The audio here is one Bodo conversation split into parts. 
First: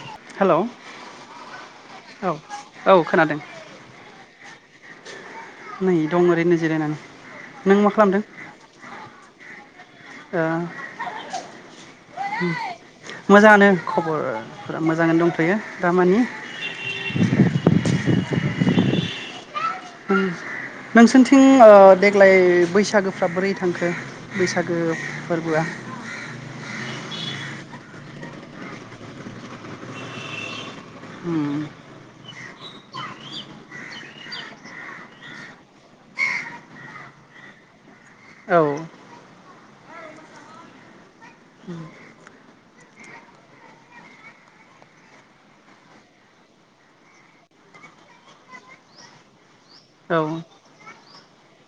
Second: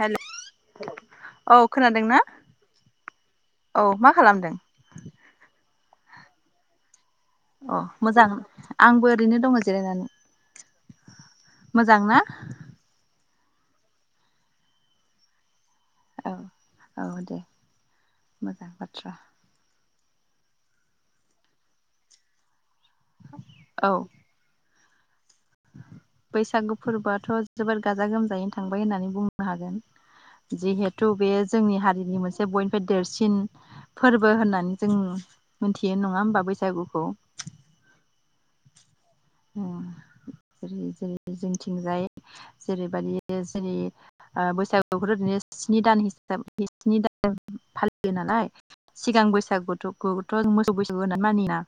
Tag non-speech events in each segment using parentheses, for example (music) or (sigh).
हेलौ औ खोनादों ना औ औ खोनादों औ मा खालामदों नै दं ओरैनो जिरायनानै नों अ मा खालामदों मोजां आंबो ओरैनो दङ जिरायनानै ओ मोजां ना मोजाङानो खबरफोरा मोजांयैनो दोंथयो दामानि औ औ दे मोजां बाथ्रा नोंसोरथिं ओ देग्लाय बैस औ (inaudible) गोब बैसागु फोरबोआथ' जोबोर गाजा गोमजायैनो थांबाय होननानै बुंनो हागोन जेहेद थु बे उम जोंनि हारिनि मोनसे बयनिफ्राय देरसिन फोरबो होननानै जों मिथियो नङा होमबा बैसागुखौ, औ ओम जेरै जेरै जोंथिंजाय जेरैबाददि जेरै ओ बैसागुखौथ' बिदिनो स्नि दान हिसाब स्नि दान फालियो नालाय सिगां औ बैसागुथखौथ' जों मोसौ बैसागु होननानै मानियोना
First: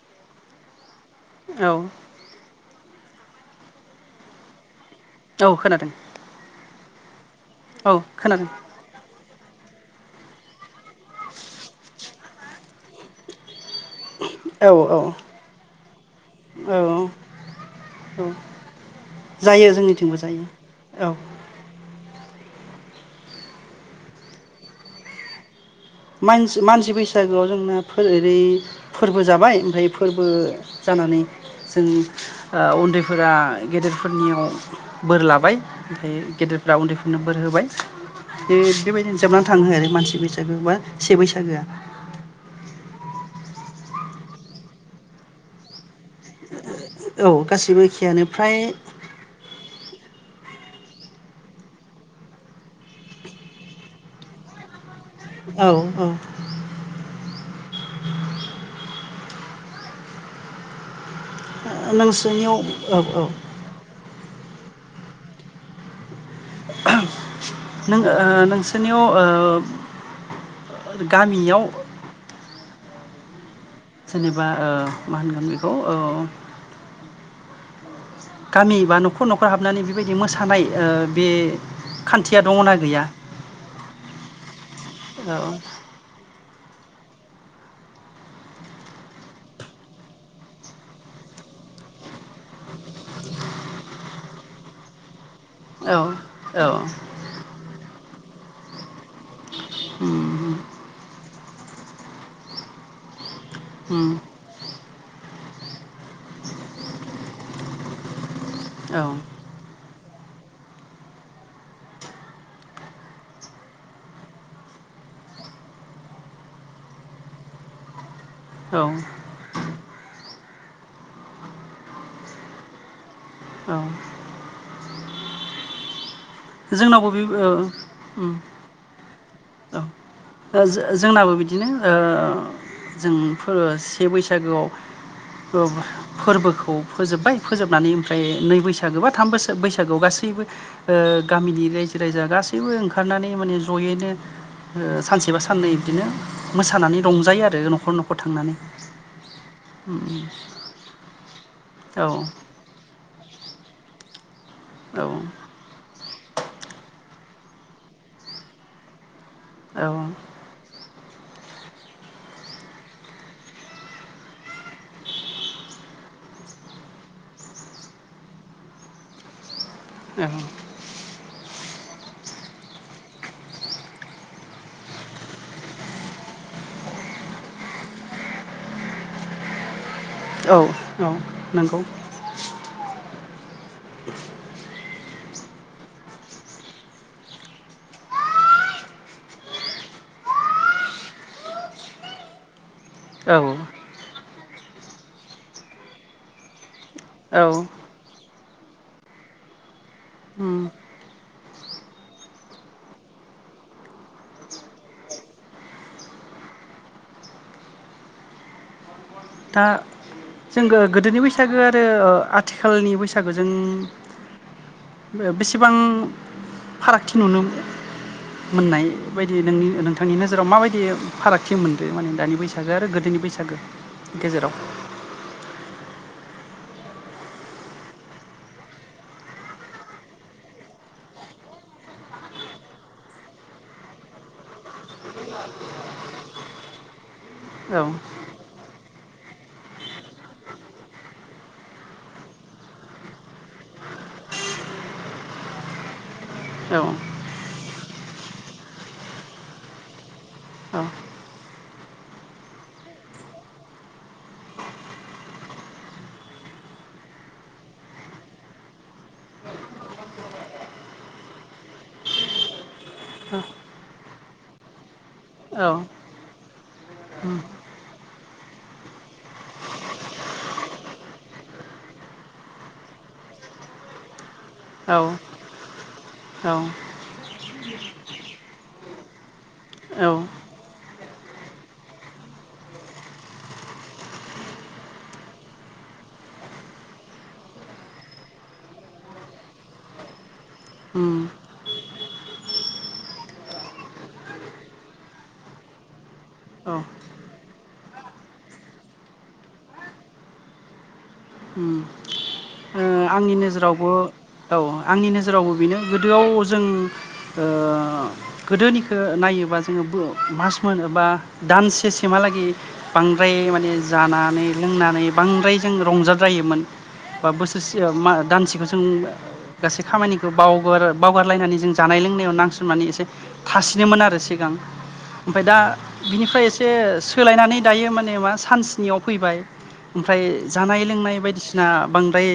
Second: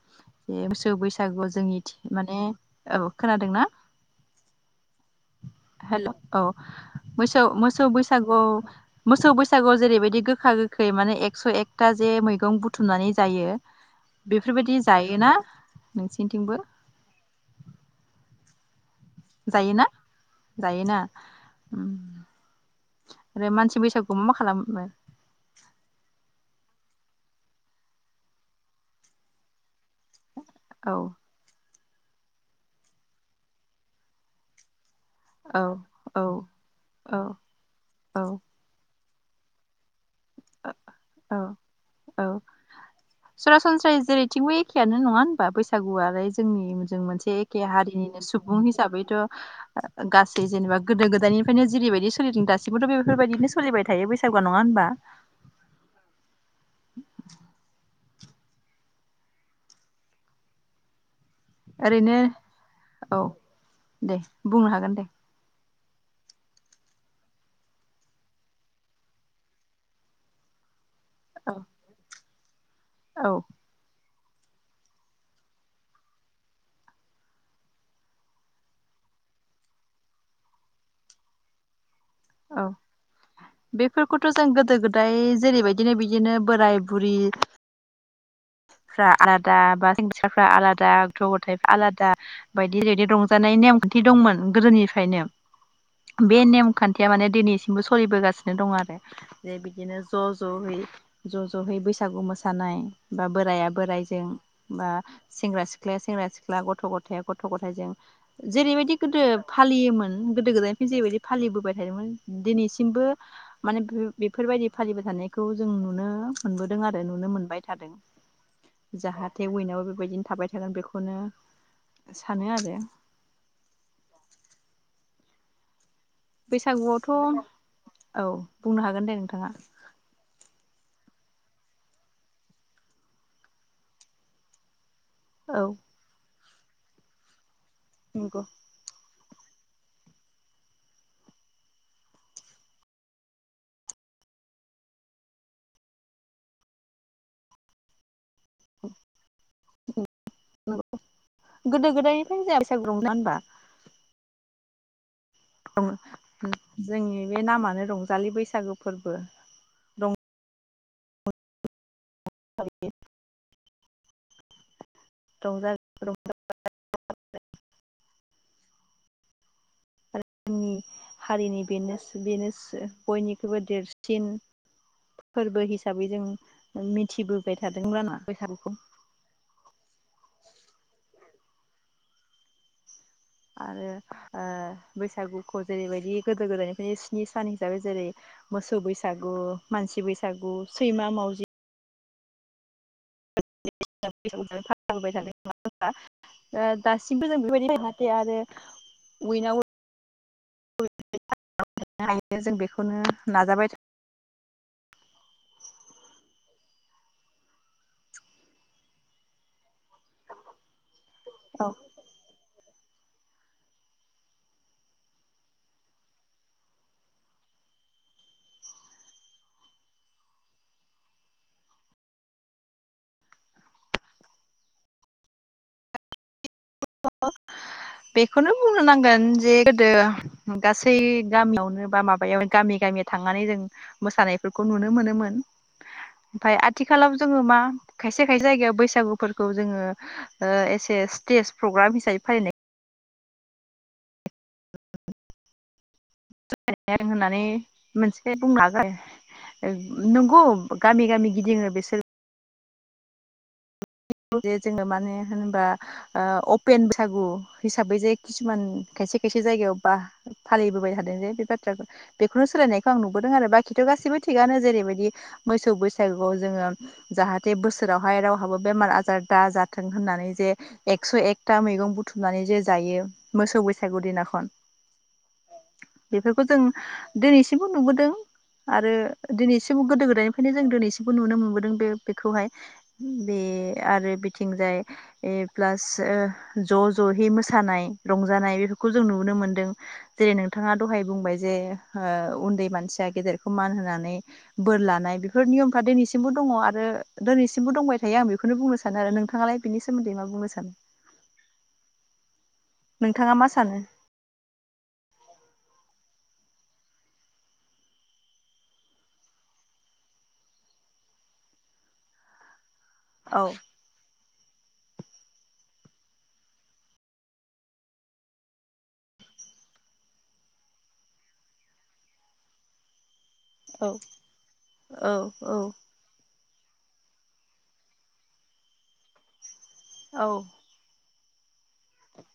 बे मोसौ बैसागुआव औ जोंनिथिं माने, औ खोनादोंना? औ खोनादों हेलौ औ। मोसौ मोसौ औ बैसागु खोनादों मोसौ बैस बैसागुआव जेरैबायदि गोखा गोखै माने एकस' एकथा जे मैगं बुथुमनानै जायो। औ बेफोरबायदि औ जायोना? नोंसिनिथिंबो। औ जायो जायोना जोंनिथिंबो जायो जायोना औ। आरो मानसि बैसागुयाव मा मा खालामो? मानसि मानसि बैसागोआव जोंना फोरै फोरबो जाबाय ओमफ्राय फोरबो औ जानानै। जों ओ उन्दैफोरा गेदेरफोरनियाव। बोर लाबाय औ ओमफ्राय औ गेदेरफ्रा उन्दैफोरनो बोर होबाय औ बे बेबायदिनो। जोबनानै थाङो ओरै मानसि बै जोबोबा। बे औ बैसागोआ। औ सरासनस्रायै जेरैथिंबो एखेआनो नङा होनबा बैसागुआ लाय जोंनि जों मोनसे औ एखे गासैबो हारिनिनो एखेयानो फ्राय सुबुं हिसाबैथ'। गासै जेनेबा गोदो गोदायनिफ्रायनो जेरैबायदि सोलिदों दासिमबोथ' बेफोरबायदिनो सोलिबाय थायो बैसागुआ नङा होनबा? औ औ। (inaudible) ओरैनो नोंसोरनियाव औ औ। दे बुंनो हागोन दे। नों ओ नोंसोरनियाव ओ। औ गामियाव। औ। जेनेबा ओ मा होनगोन बेखौ औ। गामि बा न'खर न'खर हाबनानै बेबायदि मोसानाय ओ बे। खान्थिया दङ औ ना गैया? बेफोरखौथ' जों गोदो गोदाय औ जेरैबायदिनो बिदिनो दिनो बोराय बुरि फ्रा आलादा बा सेंग्रा सिख्लाफ्रा आलादा गथ' गथाइफ्रा आलादा बायदि ओरैदि रंजानाय नेम खान्थि दंमोन गोदोनिफ्रायनो। औ बे औ नेम खान्थिया माने दिनैसिम बो सलिबोगासिनो दं आरो जे बिदिनो ज' उम जयै ज' जयै बैसागु मोसानाय बा बोराइाया उम बोराइजों बा सेंग्रा सिख्लाया सेंग्रा सिख्ला गथ' गथाइया गथ' गथाइजों जेरैबायदि औ गोदो फालियोमोन गोदो गोदायनिफ्रायनो जेरैबायदि फालिबोबाय थादोंमोन दिनैसिमबो माने बो बेफोरबायदि फालिबाय थानायखौ जों नुनो मोनबोदों आरो नुनो मोनबाय थादों। औ जाहाथे उइनावबो बेबायदिनो थाबाय थागोन बेखौनो सानो आरो। औ बैसागुआवथ' जोंनावबो बे ओ औ उम बुंनो हागोन दे नों बा ओ जो-जोंनाबो बिदिनो ओ जोंफोरो से बैसागोआव औ फोबो-फोरबोखौ खौ फोजोबबाय फोजोबनानै ओमफ्राय नंगौ नै बैसागो बा थाम बोसोर बैसागोआव गासैबो ओ गामिनि रायजो राजा गासैबो ओंखारनानै माने जयैनो ओ सानसेबा साननै बिदिनो मोसानानै रंजायो आरो नखर नखर थांनानै। (inaudible) गोदो औ गोदायनिफ्रायनो जाया बैसागु रं ना होनबा औ रं जोंनि बे नामानो रंजालि बैसागो फोरबो रं औ (inaudible) रंजालि (inaudible) आरो औ जोंनि हारिनि बेनो बेनोस बेनोस बयनिख्रुइबो देरसिन फोरबो हिसाबै जों मिथिबोबाय थादोंमोनना बैसागुखौ। औ औ नंगौ आरो ओ बैसागुखौ जेरैबायदि गोदो गोदायनिफ्रायनो स्नि सान हिसाबै जेरै मोसौ बैसागु मानसि बैसागु सैमा मावजि औ (inaudible) ओ दासिमबो जों औ बेबायदि उम (inaudible) जों बेखौनो नाजाबाय दा जों गो गोदोनि बैसागो औ आरो ओ आथि खालनि बैसागोजों बेसेबां फारागथि नुनो मोननाय बायदि नोंनि नोंथांनि नोजोराव माबायदि फारागथि मोनदों माने दानि बैसागो आरो गोदोनि बैसागो। गेजेराव बेखौनो बुंनो नांगोन जे गोदो गासै गामियावनो बा माबायाव गामि गामि थांनानै जों मोसानायफोरखौ नुनो मोनोमोन ओमफाय आथिखालाव जोङो मा औ खायसे खायसे जायगायाव बैसागुफोरखौ जोङो ओ एसे ए स्टेज प्रग्राम हिसाबै फालिनाय औ औ होननानै मोनसे (unintelligible) नंगौ गामि गामि गिदिङो बिसोर जे जोङो मानो होनबा ओ अपेन बैसागु हिसाबै जे खिसुमान खायसे खायसे जायगायाव बा फालिबोबाय थादों जे बे बाथ्रा बेखौनो सोलायनायखौ आं नुबोदों आरो बाखिथ गासैबो थिगानो जेरैबायदि मोसौ औ बैसागुआव जोङो जाहाथे बोसोरावहाय रावहाबो बेमार आ जार दा जाथों होननानै जे एकस' एकथा मैगं बुथुमनानै जे जायो मोसौ बैसागु दिनाखन। औ बेफोरखौ औ जों दिनैसिमबो नुबोदों आरो दिनैसिमबो औ गोदो गोदायनिफ्रायनो जों दिनैसिमबो नुनो मोनबोदों बे बेखौहाय बे आरो बिथिंजाय प्लास ओ ज जहै मोसानाय रंजानाय बेफोरखौ जों नुनो मोनदों जेरै नोंथाङा दहाय उम बुंबाय जे उन्दै मानसिया गेदेरखौ मान होनानै बोर लानाय बेफोर नियमफ्रा दिनैसिमबो दङ औ आरो दिनैसिमबो दंबाय थायो आं बे खौनो बुंनो सानो आरो नोंथाङालाय बिनि सोमोन्दै मा बुंनो सानो। उम नोंथाङा आंनि मा सानो नोजोरावबो औ आंनि नोजोरावबो बेनो गोदोआव जों ओ गोदोनिखो नायोबा जोङो बो मास मोन ए बा दानसेसिम हालागै बांद्राय औ माने जानानै लोंनानै बांद्राय जों रंजाद्रायोमोन बा बोसो रसे ओ मा दानसेखौ जों गासै खामानिखौ बावगार बावगारलायनानै जों जानाय लोंनायाव नांसोमनानै एसे औ थासिनोमोन आरो सिगां औ ओमफ्राय दा बिनिफ्राय एसे सोलायनानै दायो माने मा सानस्नियाव फैबाय ओमफ्राय औ जानाय लोंनाय बायदि दिसिना बां द्राय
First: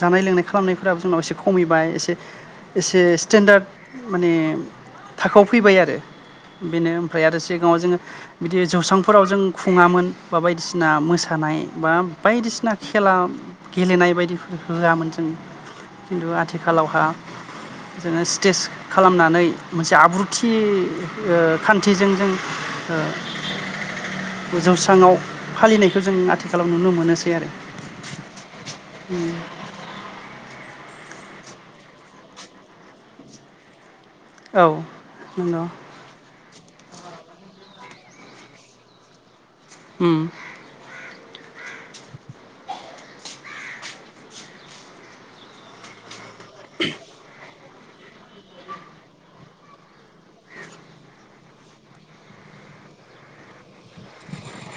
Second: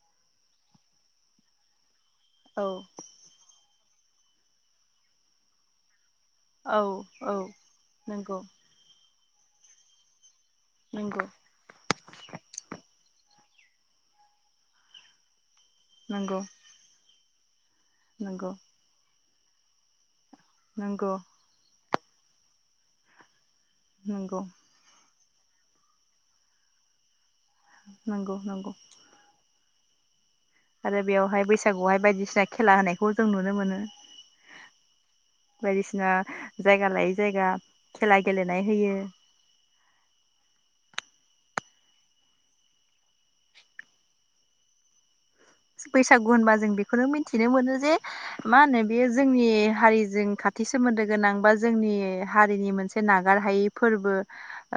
जानाय लोंनाय खालामनायफोराबो जोंनाव एसे खमिबाय एसे औ एसे स्टेेनडार्ड माने थाखोआव फैबाय आरो औ बेनो ओमफ्राय आरो औ सिगाङाव जोङो नंगौ बिदि जौस्रां फोराव जों खुङामोन बा बायदिसिना नंगौ मोसानाय बा बायदिसिना खेला गेलेनाय बायदिफोर होआमोन जों खिन्थु नंगौ आथिखालावहा जोङो नंगौ स्टेज खालामनानै मोनसे आब्रु थि नंगौ (unintelligible) नंगौ (unintelligible) जौस्राङाव फालिनायखौ जों आथिखालाव नुनो मोनोसै आरो (inaudible) नंगौ नंगौ आरो बेवहाय बैसागुआवहाय बायदिसिना खेला होनायखौ जों नुनो मोनो औ नंगौ बायदिसिना जायगा लायै जायगा खेला गेलेनाय होयो उम बैसागु होनबा जों बेखौनो मिथिनो मोनो जे मा होनो बेयो जोंनि हारिजों खाथि सोमोन्दो गोनां बा जोंनि हारिनि मोनसे नागार हायै फोरबो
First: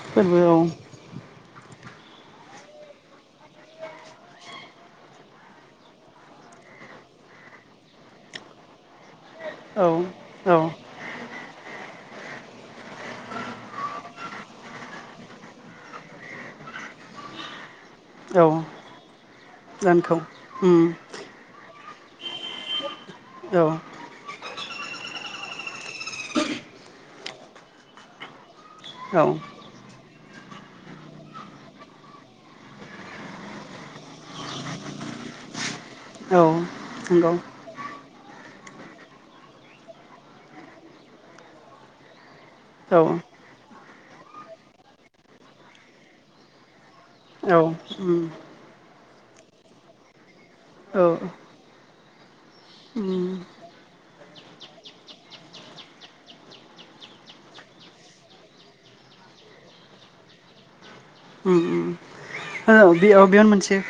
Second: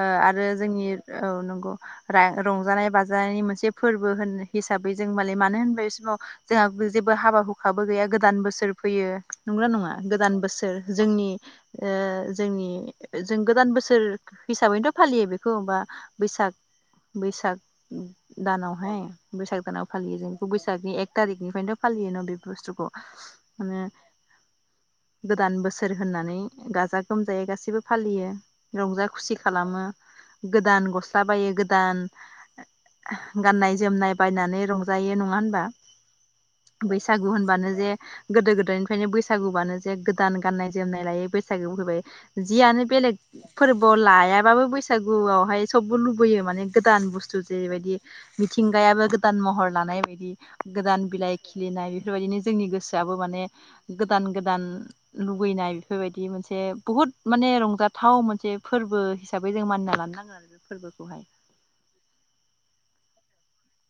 ओ फोरबो आरो जोंनि औ नं गौ रा रंजानाय बाजानायनि मोनसे फोरबो होन हिसाबै जों (unintelligible) बै समाव जोंहा जेबो हाबा हुखाबो गैया गोदान बोसोर फैयो नंगौना औ नङा गोदान औ बोसोर जोंनि ओ जोंनि जों गोदान बोसोर हिसाबैनोथ फालियो बेखौ बा बैसाग बैसाग औ दानावहाय बैसाग दानाव दानखौ फालियो जों उम बैसागनि एक थारिख बेनिफ्रायनोथ फालियो न बे बुस्थुखौ औ मानो गोदान बोसोर होननानै गाजा गोमजायै गासिबो फालियो रंजा औ खुसि खालामो गोदान गस्ला बायो गोदान गाननाय जोमनाय बायनानै रंजायो न ङा होनबा औ बैसागु नंगौ होनबानो जे गोदो गोदायनिफ्रायनो बैसागु बानो जे गोदान गाननाय जोमनाय लायो बैसागु फैबाय जियानो औ बेलेग फोरबो लायाबाबो बैसागुआवहाय सबबो लुबैयो माने गोदान बुस्थु औ जेरैबायदि उम मिथिंगायाबो गोदान महर लानाय बायदि गोदान औ बिलाइ खिलिनाय बेफोरबायदिनो जोंनि उम गोसोआबो माने गोदान गोदान लुुबैनाय बेफोरबायदि मोनसे बुहुत माने रंजाथाव मोनसे फोरबो हिसाबै जों मानिना लानो नाङो आरो बे फोरबोखौहाय औ (unintelligible)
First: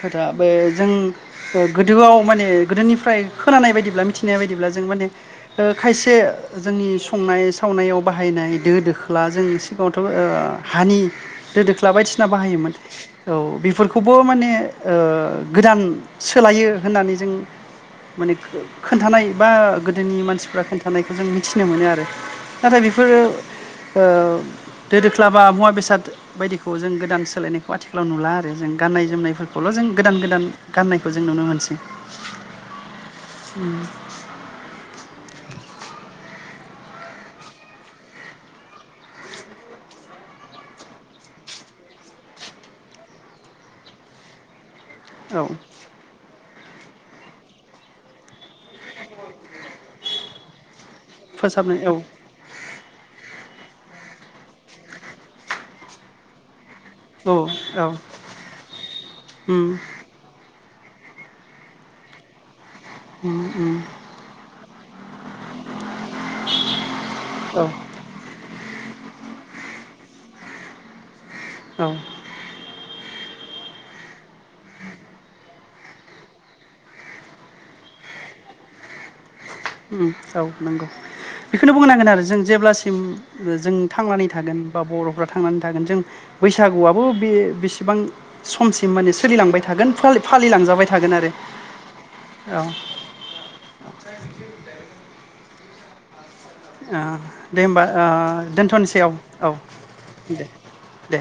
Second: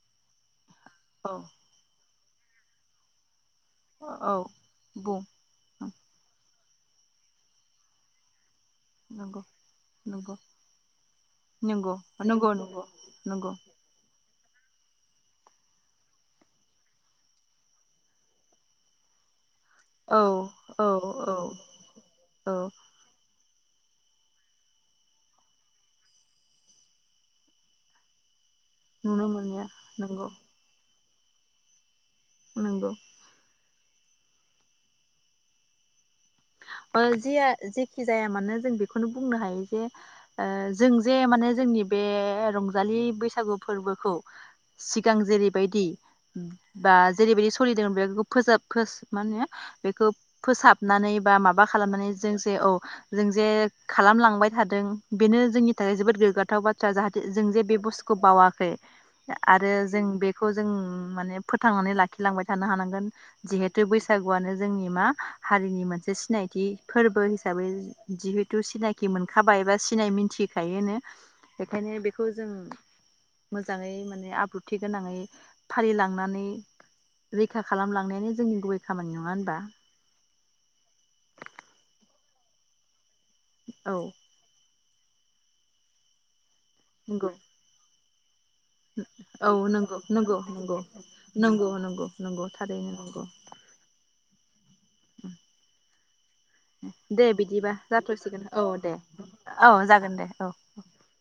खोथा बै जों औ ओ गोदोआव माने गोदोनिफ्राय खोनानाय बायदिब्ला मिथिनाय औ बायदिब्ला जों माने बुं ओ खायसे जोंनि संनाय सावनायाव बाहायनाय। दो दोख्ला नंगौ जों सिगाङावथ' नंगौ ओ हानि दो दोख्ला नंगौ बायदिसिना नंगौ बाहायोमोन नंगौ औ नंगौ ब माने ओ गोदान सोलायो होननानै जों माने खो-खोन्थानाय बा गोदोनि औ मानसिफ्रा औ खोन्थानायखौ जों औ मिथिनो मोनो आरो औ नाथाय बेफोरो ओ दो दोख्ला बा मुवा बेसाद बायदिखौ जों गोदान सोलायनायखौ आथिखालाव नुला आरो जों गाननाय नुनो मोनो जोमनायफोरखौल' जों गोदान नंगौ गोदान गाननाय खौ जों नुनो मोनसै नोंगौ (inaudible) ओ जे-जेखि जाया मानो जों बेखौनो बुंनो हायो जे ओ जों जे माने जोंनि बे रंजालि बैसागु फोरबोखौ सिगां औ जेरैबायदि बा जेरैबायदि सलिदों बेखौ फोसाब मा होनो बेखौ फोसाब नानै बा मा माबा फोसाबनाय औ खालामनानै जोंसे औ जों जे खालामलांबाय थादों बेनो जोंनि थाखाय जोबोद गोग्गाथाव बाथ्रा। जाहाथे औ जों जे बे औ बुस्थुखौ बावाखै उम आरो जों बेखौ जों माने फोथांनानै लाखिलांबाय थानो हानांगोन उम उम जिहेथु बैसागुआनो जोंनि मा हारिनि मोनसे सिनायथि। (unintelligible) फोरबो हिसाबै औ जिहु थु सिनाखि मोनखाबाय एबा सिनाय मिथिखायोनो। औ बेखायनो बेखौ जों मोजाङै माने आब्रुथि गोनाङै फालिलांनानै रैखा खालामलांनायानो जोंनि गुबै खामानि नङा होनबा? उम औ नंगौ बेखौनो बुंनांगोन आरो जों जेब्लासिम जों औ थांनानै थागोन। बा बरफ्रा थांनानै थागोन जों बैसागुआबो बे नंगौ बेसेबां समसिम माने औ सोलिलांबाय थागोन नोंगौ फालि नोंगौ नोंगौ फालिलांजाबाय थागोन आरो नोंगौ नोंगौ नोंगौ औ थारैनो नोंगौ। ओ (inaudible) दे बिदिबा होमबा ओ जाथ'सिगोन औ दे औ जागोन दे औ दे